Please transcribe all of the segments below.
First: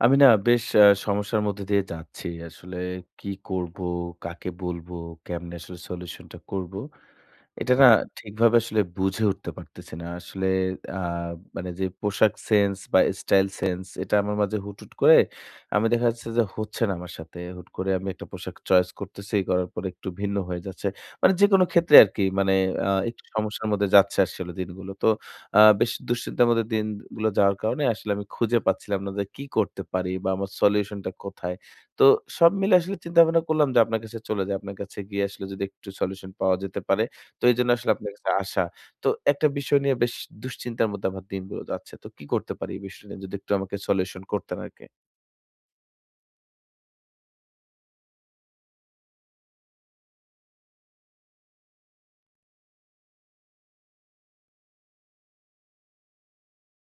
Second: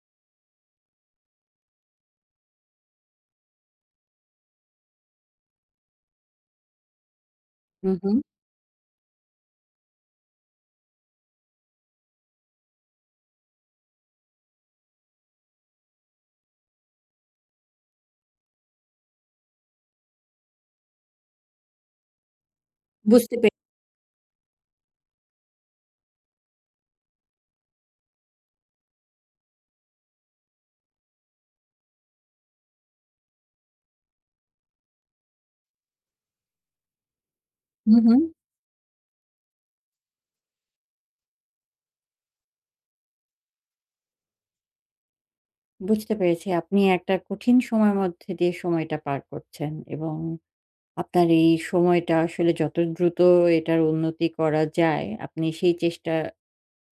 আমি না বেশ আ সমস্যার মধ্যে দিয়ে যাচ্ছি। আসলে, কি করব, কাকে বলবো, কেমনে আসলে সলিউশন টা করব। এটা না হু, হুম। ঠিকভাবে আসলে বুঝে উঠতে পারতেছি না। আসলে আ মানে যে পোশাক সেন্স বা স্টাইল সেন্স এটা আমার মাঝে হুট, হুট করে আমি দেখা যাচ্ছে যে হচ্ছে না আমার সাথে। হুট করে আমি একটা পোশাক চয়েস করতেছি করার পরে একটু ভিন্ন হয়ে যাচ্ছে। মানে যেকোনো ক্ষেত্রে আরকি মানে আ একটু বুঝতে পেয়ে সমস্যার মধ্যে যাচ্ছে আসলে দিনগুলো। তো আ বেশি দুশ্চিন্তার মধ্যে দিনগুলো যাওয়ার কারণে আসলে আমি খুঁজে পাচ্ছিলাম না যে কি করতে পারি বা আমার সলিউশন টা কোথায়। তো সব মিলে আসলে চিন্তা ভাবনা করলাম যে আপনার কাছে চলে যাই। আপনার কাছে গিয়ে আসলে যদি একটু সলিউশন পাওয়া যেতে পারে। তো এজন্য আসলে হু, আপনার হুম। কাছে আসা। তো একটা বিষয় নিয়ে বেশ দুশ্চিন্তার মধ্যে আমার দিনগুলো যাচ্ছে। তো কি করতে পারি এই বিষয় নিয়ে যদি একটু আমাকে সলিউশন করতেন আরকি। বুঝতে পেরেছি। আপনি একটা কঠিন সময়ের মধ্যে দিয়ে সময়টা পার করছেন এবং আপনার এই সময়টা আসলে যত দ্রুত এটার উন্নতি করা যায় আপনি সেই চেষ্টা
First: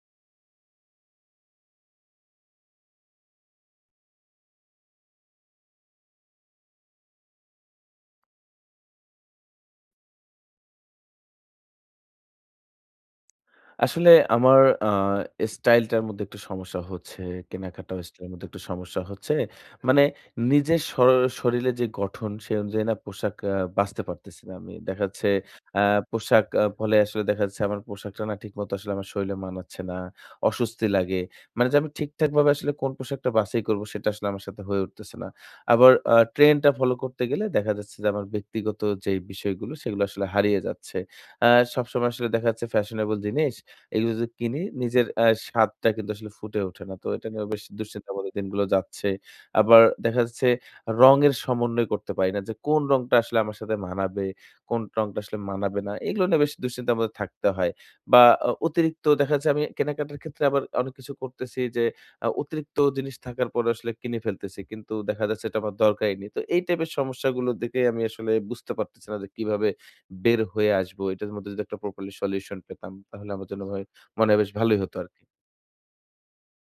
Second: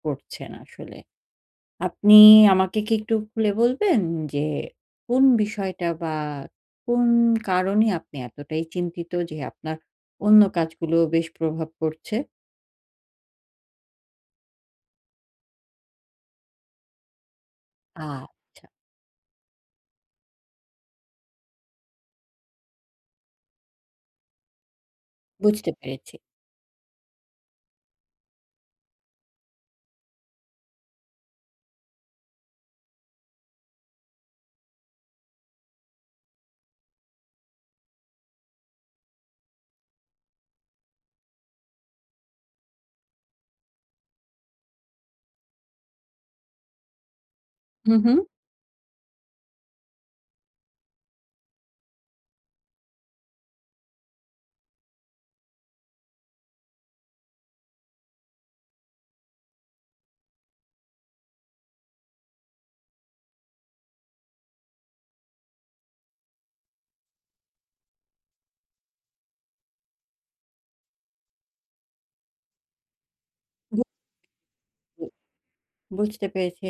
করছেন আসলে। আপনি আমাকে কি একটু খুলে বলবেন যে কোন বিষয়টা বা কোন কারণে আপনি এতটাই চিন্তিত যে আপনার অন্য কাজগুলো বেশ প্রভাব পড়ছে। আসলে আমার আ স্টাইল টার মধ্যে একটু সমস্যা হচ্ছে। কেনাকাটা আর স্টাইল এর মধ্যে একটু আচ্ছা। সমস্যা হচ্ছে। মানে নিজের শর শরীরে যে গঠন সে অনুযায়ী না পোশাক আ বাছতে পারতেছি না আমি। দেখা যাচ্ছে বুঝতে অ্যা পেরেছি। পোশাক ফলে আসলে দেখা যাচ্ছে আমার পোশাকটা না ঠিক মত আসলে আমার শরীরে মানাচ্ছে না, অসুস্তি লাগে। মানে যে আমি ঠিকঠাক ভাবে আসলে কোন পোশাকটা বাছাই করব সেটা আমার সাথে হয়ে উঠতেছে না। আবার আ ট্রেন্ড টা ফলো করতে গেলে দেখা যাচ্ছে যে আমার ব্যক্তিগত যে বিষয়গুলো সেগুলো আসলে হারিয়ে যাচ্ছে। আ সবসময় আসলে দেখা যাচ্ছে ফ্যাশনেবল জিনিস এগুলো যদি কিনি নিজের আ স্বাদটা কিন্তু আসলে ফুটে ওঠে না। তো এটা নিয়ে বেশ হু, দুশ্চিন্তা হুম। মত দিনগুলো যাচ্ছে। আবার দেখা যাচ্ছে রঙের সমন্বয় করতে পারি না, যে কোন রংটা আসলে আমার সাথে মানাবে। কোন রংটা আসলে মানাবে না। এগুলো নিয়ে বেশ দুঃশ্চিন্তার মধ্যে থাকতে হয়। বা অ অতিরিক্ত দেখা যাচ্ছে আমি কেনাকাটার ক্ষেত্রে আবার অনেক কিছু করতেছি যে আ অতিরিক্ত জিনিস থাকার পরে আসলে কিনে ফেলতেছি। কিন্তু দেখা যাচ্ছে এটা আমার দরকারই নেই। তো এই টাইপের সমস্যাগুলো দেখে আমি আসলে বুঝতে পারতেছি না যে কিভাবে বের হয়ে আসব। এটার মধ্যে যদি একটা প্রপারলি সলিউশন পেতাম তাহলে আমার জন্য বু ভাই মানে হয় বেশ ভালোই হতো উ আরকি। বুঝতে পেরেছি।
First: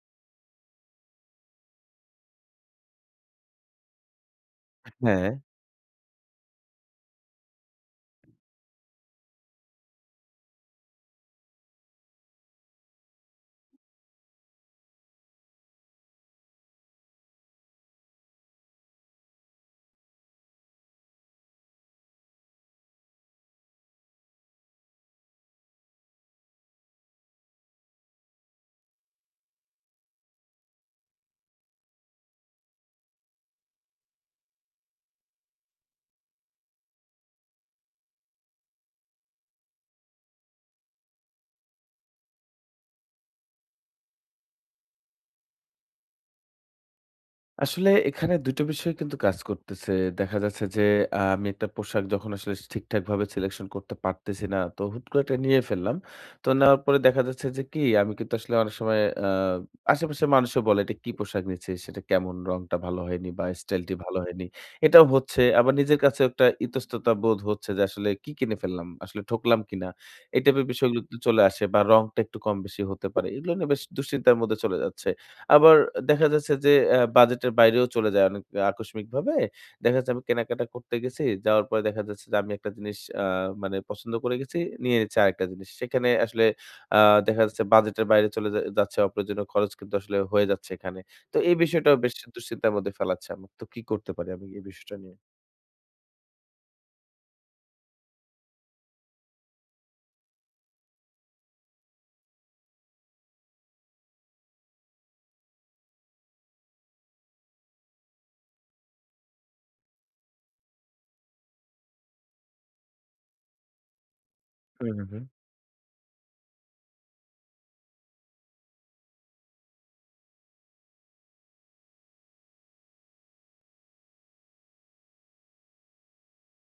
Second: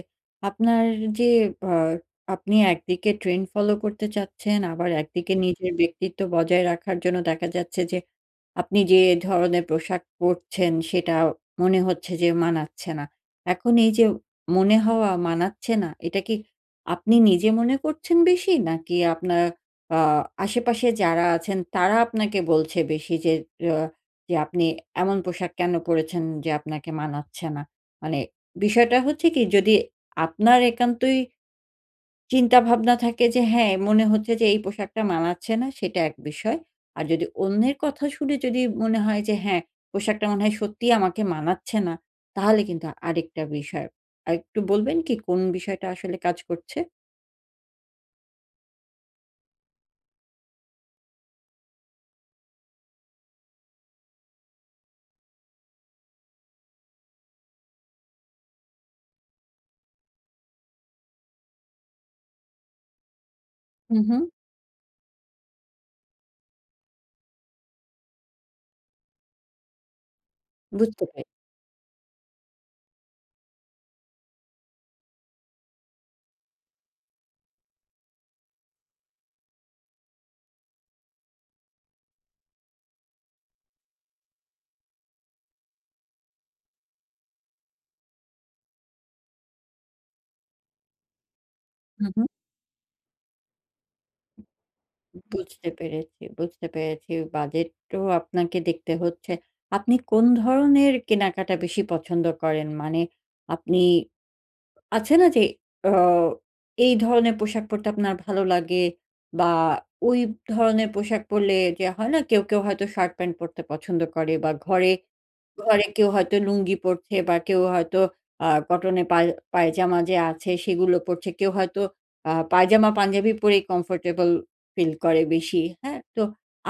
আপনার যে আ আপনি একদিকে ট্রেন্ড ফলো করতে চাচ্ছেন। আবার একদিকে হ্যাঁ। নিজের ব্যক্তিত্ব বজায় রাখার জন্য দেখা যাচ্ছে যে, আপনি যে ধরনের পোশাক পড়ছেন সেটা মনে হচ্ছে যে মানাচ্ছে না। এখন এই যে মনে হওয়া মানাচ্ছে না। এটা কি আপনি নিজে মনে করছেন বেশি? নাকি আপনার আ আশেপাশে যারা আছেন তারা আপনাকে বলছে বেশি যে আ যে আপনি এমন পোশাক কেন পড়েছেন যে আপনাকে মানাচ্ছে না। মানে বিষয়টা হচ্ছে কি যদি আপনার একান্তই চিন্তাভাবনা থাকে যে হ্যাঁ, মনে হচ্ছে যে এই পোশাকটা মানাচ্ছে না সেটা এক বিষয়। আর যদি অন্যের কথা শুনে যদি মনে হয় যে হ্যাঁ, পোশাকটা মনে হয় সত্যিই আমাকে মানাচ্ছে না তাহলে কিন্তু আরেকটা বিষয়। আর একটু বলবেন কি কোন বিষয়টা আসলে কাজ করছে। আসলে এখানে ২ টা বিষয় কিন্তু কাজ করতেছে। দেখা যাচ্ছে যে আ আমি একটা পোশাক যখন আসলে ঠিকঠাকভাবে সিলেকশন করতে পারতেছি না। তো হুট করে একটা নিয়ে ফেললাম। তো নেওয়ার পরে দেখা যাচ্ছে যে, কি আমি কিন্তু আসলে অনেক সময় আ আশেপাশের মানুষও বলে, এটা কি পোশাক নিয়েছি সেটা কেমন রংটা ভালো হয়নি বা স্টাইল টা হু, ভালো হুম। হয়নি। এটাও হচ্ছে আবার নিজের কাছে একটা ইতস্ততা বোধ হচ্ছে যে, আসলে কি কিনে ফেললাম, আসলে ঠকলাম কিনা? এই টাইপের বিষয়গুলো বুঝতে পাই। চলে আসে বা রংটা একটু কম বেশি হতে পারে। এগুলো নিয়ে বেশ দুশ্চিন্তার মধ্যে চলে যাচ্ছে। আবার দেখা যাচ্ছে যে, আ বাজেটের বাইরেও চলে যায় অনেক আকস্মিকভাবে। দেখা যাচ্ছে আমি কেনাকাটা করতে গেছি। যাওয়ার পরে দেখা যাচ্ছে যে, আমি একটা জিনিস আ মানে পছন্দ করে গেছি, নিয়ে নিচ্ছি আরেকটা জিনিস। সেখানে আসলে আ দেখা যাচ্ছে বাজেটের বাইরে চলে যাচ্ছে অপ্রয়োজনীয় খরচ কিন্তু আসলে হয়ে যাচ্ছে এখানে। তো এই বিষয়টাও হু, বেশি হুম। দুশ্চিন্তার মধ্যে ফেলাচ্ছে। তো কি করতে পারি আমি এই বিষয়টা নিয়ে। বুঝতে পেরেছি বুঝতে পেরেছি বাজেট তো আপনাকে দেখতে হচ্ছে। আপনি কোন ধরনের কেনাকাটা বেশি পছন্দ করেন? মানে আপনি আছে না যে অও এই ধরনের পোশাক পড়তে আপনার ভালো লাগে বা ওই ধরনের পোশাক পড়লে যে হয় না কেউ, কেউ হয়তো শার্ট-প্যান্ট পরতে পছন্দ করে বা হু, ঘরে হু, হুম। ঘরে কেউ হয়তো লুঙ্গি পড়ছে বা কেউ হয়তো আ কটন এ পায়জামা যে আছে সেগুলো পড়ছে। কেউ হয়তো আ পায়জামা-পাঞ্জাবি পরে কমফোর্টেবল ফিল করে বেশি। হ্যাঁ, তো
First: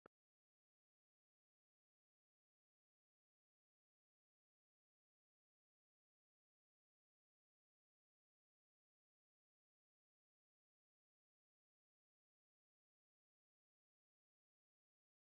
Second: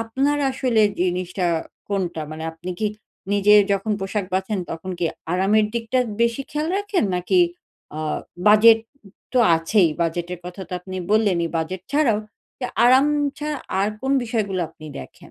আপনার আসলে জিনিসটা কোনটা? মানে আপনি কি নিজে যখন পোশাক বাঁচেন তখন কি আরামের দিকটা বেশি খেয়াল রাখেন? নাকি আ বাজেট তো আছেই বাজেটের কথা তো আপনি বললেনই। বাজেট ছাড়াও, আরাম ছা আর কোন বিষয়গুলো আপনি দেখেন?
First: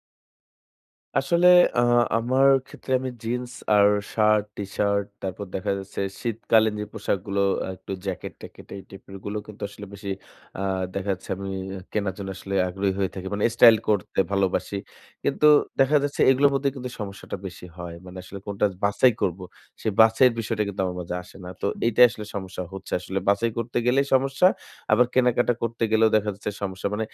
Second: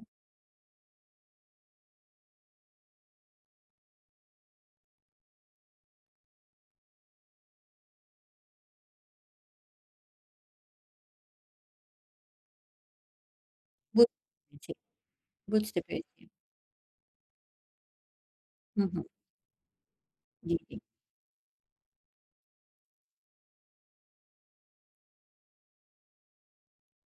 আসলে আ আমার ক্ষেত্রে আমি জিন্স আর শার্ট, টিশার্ট তারপর দেখা যাচ্ছে, শীতকালীন যে পোশাকগুলো একটু জ্যাকেট-ট্যাকেট এই টাইপের গুলো কিন্তু আসলে বেশি আ দেখা যাচ্ছে আমি কেনার জন্য আসলে আগ্রহী হয়ে থাকি। মানে স্টাইল করতে বুঝেছি, ভালোবাসি। কিন্তু বুঝতে দেখা যাচ্ছে পেরেছি। এগুলোর মধ্যেই কিন্তু সমস্যাটা বেশি হয়। মানে আসলে কোনটা হুম, হুম। বাছাই করব। সেই বাছাই এর বিষয়টা জ্বী। কিন্তু আমার মাঝে আসে না। তো এইটাই আসলে সমস্যা হচ্ছে আসলে। বাছাই করতে গেলেই সমস্যা। আবার কেনাকাটা করতে গেলেও দেখা যাচ্ছে সমস্যা। মানে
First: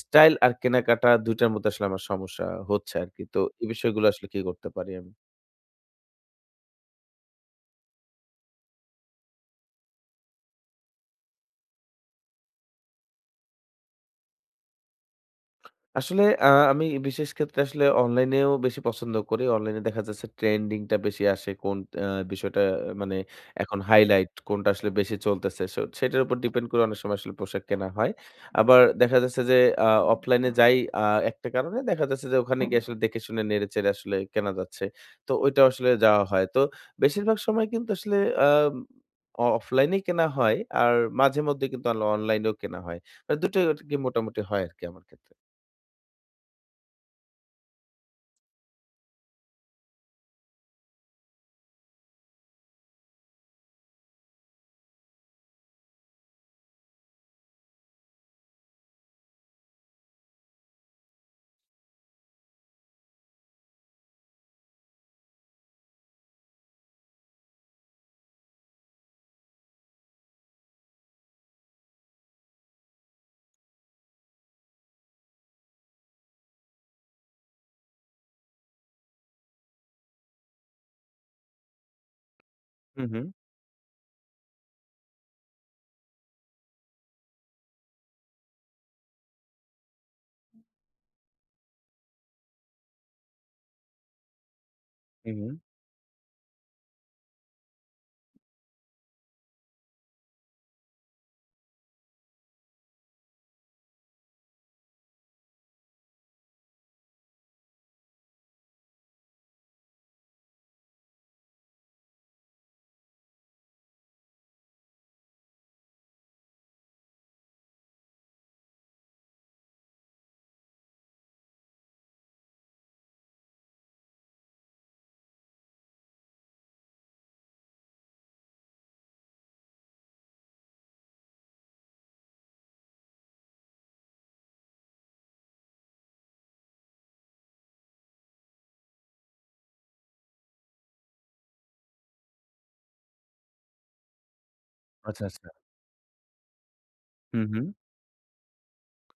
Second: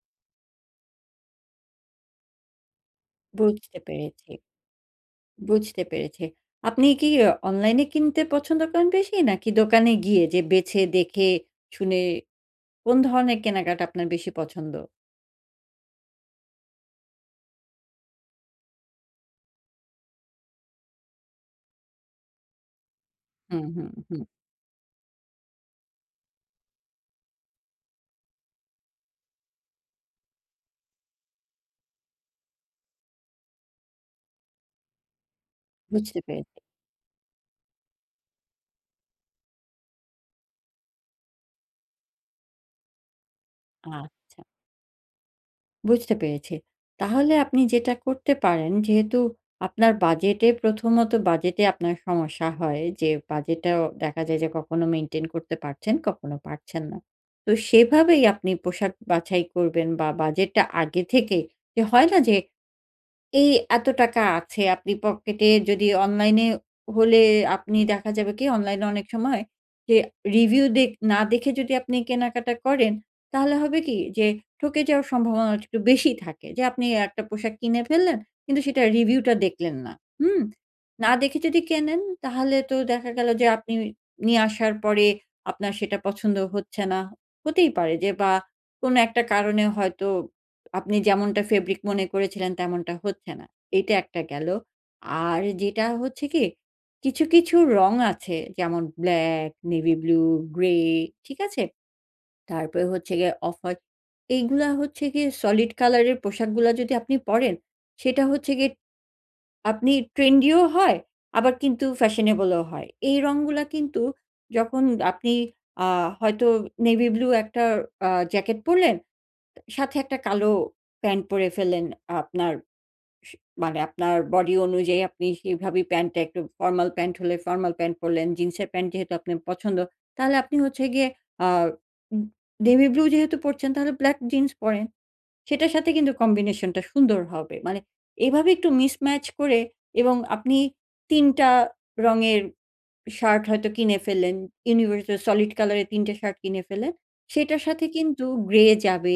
স্টাইল আর কেনাকাটা ২ মধ্যে আসলে আমার সমস্যা হচ্ছে আরকি। তো এই বুঝতে বিষয়গুলো আসলে পেরেছি। কি করতে পারি আমি? বুঝতে পেরেছি। আপনি কি অনলাইন এ কিনতে পছন্দ করেন বেশি? নাকি দোকানে গিয়ে যে বেছে-দেখে শুনে কোন ধরনের কেনাকাটা আপনার বেশি পছন্দ? আসলে আ আমি বিশেষ ক্ষেত্রে আসলে অনলাইনেও বেশি পছন্দ করি। অনলাইনে দেখা যাচ্ছে ট্রেন্ডিং টা বেশি আসে কোন আ বিষয়টা মানে, হুম, এখন হুম, হুম। হাইলাইট কোনটা আসলে বেশি চলতেছে। সো সেটার উপর ডিপেন্ড করে অনেক সময় আসলে পোশাক কেনা হয়। আবার দেখা যাচ্ছে যে আ অফলাইন এ যাই আ একটা কারণে দেখা যাচ্ছে যে ওখানে গিয়ে আসলে দেখে-শুনে নেড়ে-চেড়ে আসলে কেনা যাচ্ছে। তো ওইটা আসলে বুঝতে যাওয়া হয়। পেরেছি। তো বেশিরভাগ সময় কিন্তু আসলে আম অ অফলাইনেই কেনা হয়। আর মাঝেমধ্যেই কিন্তু আন অনলাইনেও কেনা হয়। আ ২ টাই আরকি মোটামুটি আচ্ছা। হয় আরকি আমার ক্ষেত্রে। বুঝতে পেরেছি। তাহলে আপনি যেটা করতে পারেন যেহেতু আপনার বাজেটে ১ম ত বাজেটে আপনার সমস্যা হয় যে বাজেট টাও দেখা যায় যে কখনো মেইনটেইন করতে পারছেন, কখনো পারছেন না। তো সেভাবেই আপনি পোশাক বাছাই করবেন বা বাজেট টা আগে থেকে যে হয় না যে এই এত টাকা আছে আপনি পকেটে যদি অনলাইন এ হলে আপনি দেখা যাবে কি অনলাইন এ অনেক সময় যে রিভিউ দে না দেখে যদি আপনি কেনাকাটা করেন, তাহলে হবে কি যে ঠকে যাওয়ার সম্ভাবনা একটু বেশি থাকে। যে আপনি ১টা পোশাক কিনে ফেললেন কিন্তু সেটার রিভিউ টা দেখলেন না হুম। না দেখে যদি কেনেন তাহলে তো হুম, দেখা হুম। গেল যে আপনি নিয়ে আসার পরে আপনার সেটা পছন্দ হচ্ছে না। হতেই পারে যে বা কোনো একটা কারণে হয়তো আপনি যেমনটা ফেব্রিক মনে করেছিলেন তেমনটা হচ্ছে না। এইটা ১টা গেলো। হুম, আর হুম। যেটা হচ্ছে গিয়ে কিছু, কিছু রং আছে। যেমন ব্লাক, নেভি ব্লু, গ্রে ঠিক আছে? তারপরে হচ্ছে গিয়ে অফ-হোয়াইট এইগুলা হচ্ছে গিয়ে সলিড কালার এর পোশাকগুলা যদি আপনি পড়েন, সেটা হচ্ছে গিয়ে আপনি ট্রেন্ডি ও হয়, আবার কিন্তু ফ্যাশনেবলও হয়। এই রংগুলা কিন্তু যখন আপনি আ হয়তো নেভি ব্লু একটা আ জ্যাকেট পরলেন, সাথে ১টা কালো প্যান্ট পরে ফেললেন। আপনার স মানে আপনার বডি অনুযায়ী আপনি সেভাবেই প্যান্ট টা একটু ফরমাল প্যান্ট হলে ফরমাল প্যান্ট পরলেন, জিন্সের প্যান্ট যেহেতু আপনার পছন্দ। তাহলে আপনি হচ্ছে গিয়ে আ ইন নেভিব্লু যেহেতু পরছেন তাহলে ব্লাক জিন্স পরেন। সেটার সাথে কিন্তু কম্বিনেশন টা সুন্দর হবে। মানে এভাবে একটু মিসম্যাচ করে এবং আপনি ৩ টা রঙের শার্ট হয়তো কিনে ফেললেন, ইউনিভার্সাল আচ্ছা, আচ্ছা। সলিড কলার এর ৩ টা শার্ট কিনে ফেললেন। হুম, সেটার হুম। সাথে কিন্তু গ্রে যাবে,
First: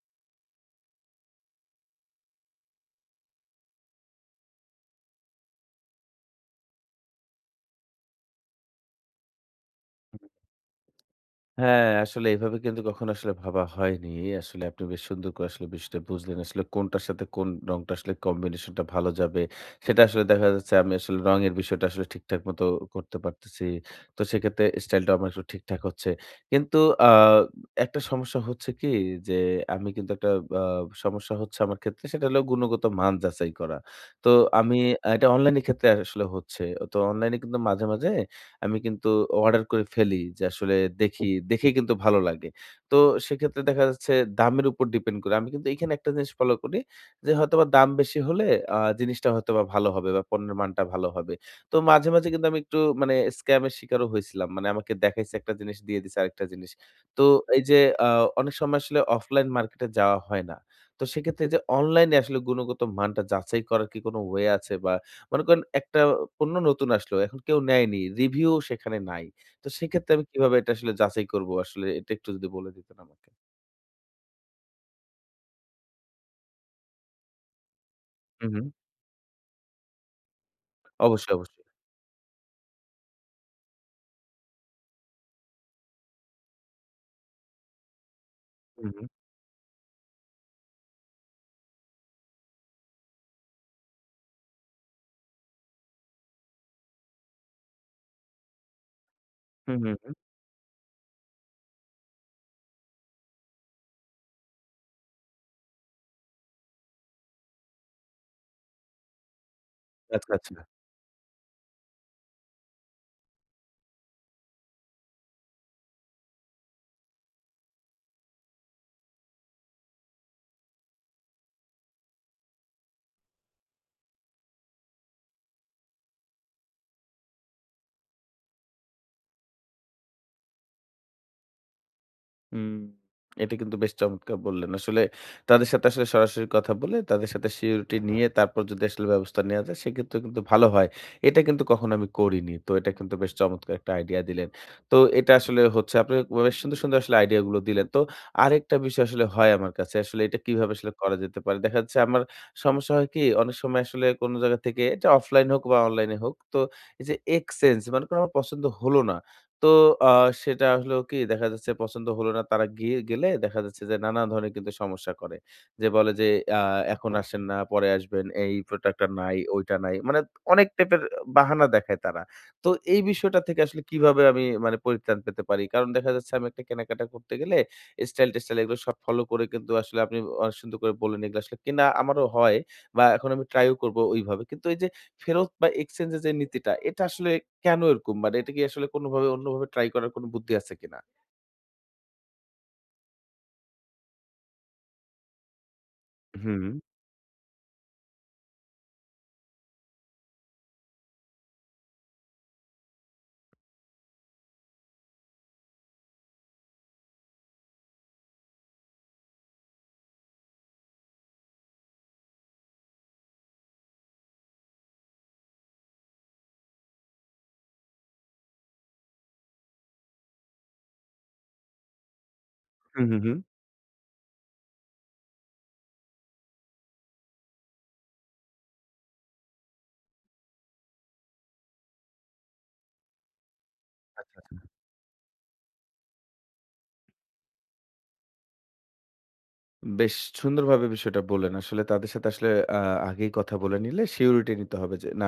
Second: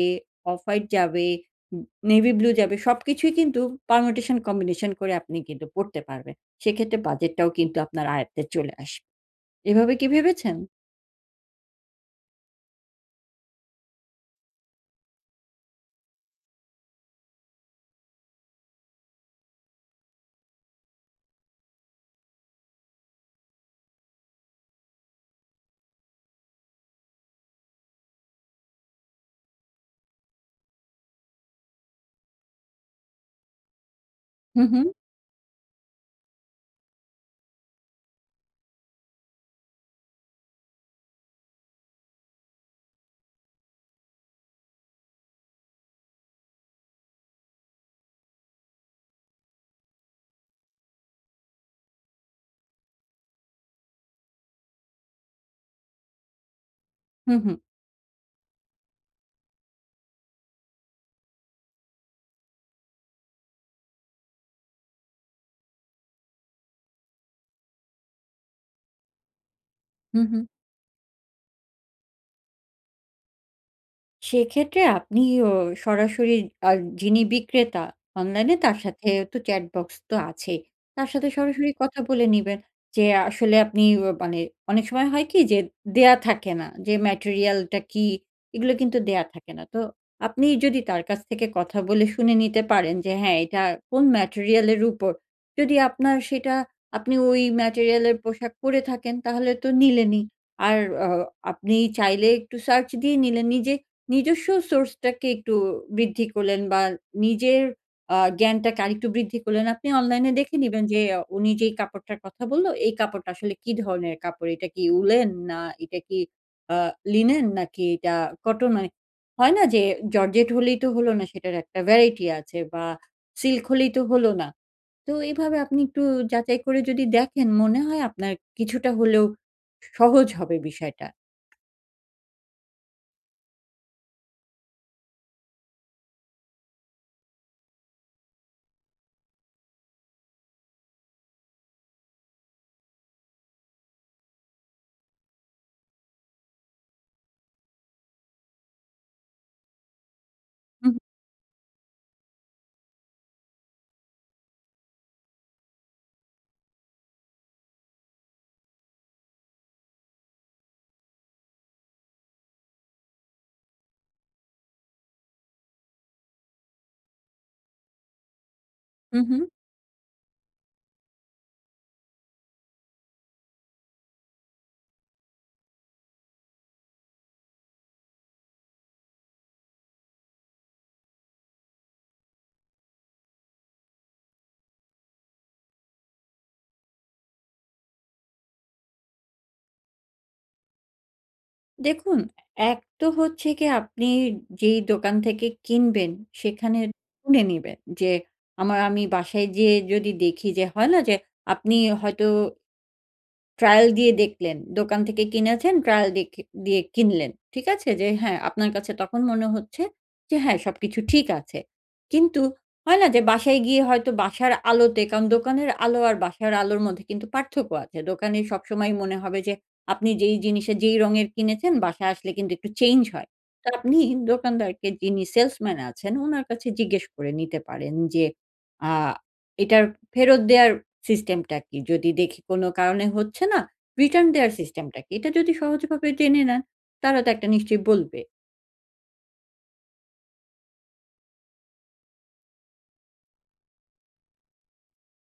অফ-হোয়াইট যাবে, ইন নেভি ব্লু যাবে। সবকিছুই কিন্তু পারমিউটেশন কম্বিনেশন করে আপনি কিন্তু পড়তে পারবেন। সেক্ষেত্রে বাজেট টাও কিন্তু আপনার আয়ত্তে চলে আসবে। এভাবে কি ভেবেছেন? হ্যাঁ, আসলে এভাবে কিন্তু কখনো আসলে ভাবা হয়নি। এই আসলে আপনি বেশ সুন্দর করে আসলে বিষয়টা বুঝলেন। আসলে কোনটার সাথে কোন রংটা আসলে কম্বিনেশন টা ভালো যাবে। সেটা আসলে দেখা যাচ্ছে আমি আসলে রঙের বিষয়টা আসলে ঠিক-ঠাক মত করতে পারতেছি। তো সেক্ষেত্রে স্টাইল টা আমার একটু ঠিক-ঠাক হচ্ছে। কিন্তু আ একটা সমস্যা হচ্ছে কি যে আমি কিন্তু একটা আ সমস্যা হচ্ছে আমার ক্ষেত্রে। সেটা হলো গুণগত মান যাচাই করা। তো হুম, আমি হুম। এটা অনলাইন এর ক্ষেত্রে আসলে হচ্ছে। তো অনলাইন এ কিন্তু মাঝে, মাঝে আমি কিন্তু অর্ডার করে ফেলি যে আসলে দেখি। দেখেই কিন্তু ভালো লাগে। তো সেক্ষেত্রে দেখা যাচ্ছে দামের উপর ডিপেন্ড করে। আমি কিন্তু এখানে একটা জিনিস ফলো করি যে হয়তোবা দাম বেশি হলে আ জিনিসটা হয়তোবা ভালো হবে বা পণ্যের মানটা ভালো হবে। তো মাঝে, মাঝে কিন্তু আমি একটু মানে স্কাম এর শিকারও হয়েছিলাম। মানে আমাকে দেখাইছে একটা জিনিস, দিয়ে দিছে আরেকটা জিনিস। তো হুম, হুম। এই যে আ অনেক সময় আসলে অফলাইন মার্কেট এ যাওয়া হয় না। তো সেক্ষেত্রে এই যে অনলাইন এ আসলে গুণগত মানটা যাচাই করার কি কোনো ওয়ে আছে বা মনে করেন একটা পণ্য নতুন আসলো। এখন কেউ নেয়নি। রিভিউ ও সেখানে নাই। তো সেক্ষেত্রে হুম, আমি হুম। কিভাবে এটা আসলে যাচাই করব আসলে এটা একটু যদি বলে দিতেন আমাকে। সেক্ষেত্রে আপনি অ সরাসরি আ যিনি বিক্রেতা হুম, অনলাইনে হুম। তার সাথে তো চ্যাট বক্স তো আছেই। তার সাথে অবশ্যই, অবশ্যই। সরাসরি কথা বলে নিবেন। যে আসলে আপনি অ মানে অনেক সময় হয় কি যে দেয়া থাকে না। যে ম্যাটেরিয়াল টা কি এগুলো হুম, কিন্তু হুম। দেয়া থাকে না। তো আপনি যদি তার কাছ থেকে কথা বলে শুনে নিতে পারেন যে হ্যাঁ, এটা কোন ম্যাটেরিয়াল এর উপর। যদি আপনার সেটা আপনি ওই ম্যাটেরিয়ালের পোশাক পরে থাকেন তাহলে তো হুম, হুম, হুম। নিলেনই। আর অ আপনি চাইলে একটু সার্চ দিয়ে নিলেন নিজে নিজস্ব সোর্স টাকে একটু বৃদ্ধি করলেন বা নিজের আ জ্ঞানটাকে আরেকটু বৃদ্ধি করলেন। আপনি অনলাইনে আচ্ছা, দেখে আচ্ছা। নিবেন যে অ উনি যেই কাপড়টার কথা বললো এই কাপড়টা আসলে কি ধরনের কাপড় এটা কি উলেন না এটা কি আ লিনেন নাকি এটা কটন এর। হয় না যে জর্জেট হলেই তো হলো না সেটার একটা ভ্যারাইটি আছে বা সিল্ক হলেই তো হলো না। তো এভাবে আপনি একটু যাচাই করে যদি দেখেন মনে হয় আপনার কিছুটা হলেও সহজ হবে বিষয়টা। হুম, এটা কিন্তু বেশ চমৎকার বললেন। আসলে তাদের সাথে আসলে সরাসরি কথা বলে তাদের সাথে সিউরিটি নিয়ে তারপর যদি আসলে ব্যবস্থা নেওয়া যায় সেক্ষেত্রে কিন্তু ভালো হয়। এটা কিন্তু কখনো আমি করিনি। তো এটা কিন্তু বেশ চমৎকার একটা আইডিয়া দিলেন। তো এটা আসলে হচ্ছে আপনি অনেক সুন্দর, সুন্দর আসলে আইডিয়া গুলো দিলেন। তো আরেকটা বিষয় আসলে হয় আমার কাছে। আসলে এটা কিভাবে হুম, আসলে হুম। করা যেতে পারে? দেখা যাচ্ছে আমার সমস্যা হয় কি অনেক সময় আসলে কোনো জায়গা থেকে এটা অফলাইন হোক বা অনলাইন এ হোক। তো এই যে এক্সচেঞ্জ মানে কোনো আমার পছন্দ হল না। তো আ সেটা আসলে কি দেখা যাচ্ছে পছন্দ হল না। তারা গিয়ে গেলে দেখা যাচ্ছে যে নানা ধরনের কিন্তু সমস্যা করে। যে বলে যে আ এখন আসেন না পরে আসবেন এই প্রোডাক্ট টা হুম, নাই, হুম। ঐটা নাই। মানে অনেক টাইপের বাহানা দেখায় তারা। তো এই বিষয়টা থেকে আসলে কিভাবে আমি মানে পরিত্রাণ পেতে পারি? কারণ দেখা যাচ্ছে আমি একটা কেনাকাটা করতে গেলে স্টাইল-টেস্টাইল এগুলো সব ফলো করে কিন্তু আসলে আপনি অনেক সুন্দর করে বললেন এগুলো আসলে কেনা আমারও হয় বা এখন আমি ট্রাই ও করব ওইভাবে। কিন্তু এই যে ফেরত বা এক্সচেঞ্জ এর যে নীতিটা এটা আসলে কেনো এরকম? মানে এটা কি আসলে কোনোভাবে অন্যভাবে ট্রাই করার কোন বুদ্ধি আছে কিনা? দেখুন ১ তো হচ্ছে গিয়ে আপনি যেই দোকান থেকে কিনবেন, হুম। সেখানে শুনে নেবেন যে, আমার আমি বাসায় গিয়ে যদি দেখি যে হয় না যে আপনি হয়তো ট্রায়াল দিয়ে দেখলেন। দোকান থেকে কিনেছেন ট্রায়াল দিয়ে কি দিয়ে কিনলেন। ঠিক আছে? যে হ্যাঁ, আপনার কাছে তখন মনে হচ্ছে যে হ্যাঁ, সবকিছু ঠিক আছে। কিন্তু হয় না যে বাসায় গিয়ে হয়তো বাসার আলোতে, কারণ দোকানের আলো আর বাসার আলোর মধ্যে কিন্তু পার্থক্য আছে। দোকানে সবসময় মনে হবে যে, আপনি যেই জিনিসের যেই রঙের কিনেছেন বাসায় আসলে কিন্তু একটু হু, চেঞ্জ হুম, হয়। হুম। তো আপনি দোকানদারকে, যিনি সেলসম্যান আছেন উনার কাছে জিজ্ঞেস করে নিতে পারেন যে আ এটার ফেরত দেয়ার সিস্টেম টা কি? যদি দেখি কোনো কারণে হচ্ছে না রিটার্ন আচ্ছা, দেয়ার আচ্ছা। সিস্টেম টা কি? এটা যদি সহজভাবে জেনে নেন, তারা তো একটা নিশ্চয়ই বলবে। বেশ সুন্দরভাবে বিষয়টা বললেন। আসলে তাদের সাথে আসলে আ আগেই কথা বলে নিলে সিউরিটি নিতে হবে যে, না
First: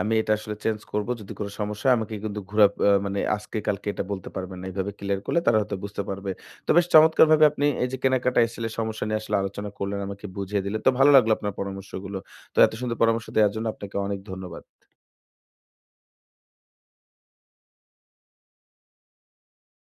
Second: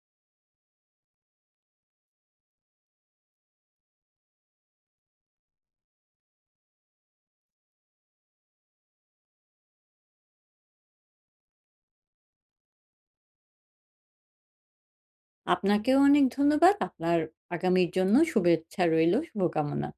আমি এটা আসলে চেঞ্জ করব। যদি কোনো সমস্যা হয় আমাকে কিন্তু ঘোরা মানে আজকে কালকে এটা বলতে পারবেন না। এভাবে ক্লিয়ার করলে তারা হয়তো বুঝতে পারবে। তো বেশ চমৎকারভাবে আপনি এই যে কেনাকাটা এসেলে সমস্যা নিয়ে আসলে আলোচনা করলেন আমাকে বুঝিয়ে দিলেন। তো ভালো লাগলো আপনার পরামর্শগুলো। তো এত সুন্দর পরামর্শ দেওয়ার জন্য আপনাকে অনেক ধন্যবাদ। আপনাকেও অনেক ধন্যবাদ। আপনার আগামীর জন্য শুভেচ্ছা রইলো, শুভকামনা।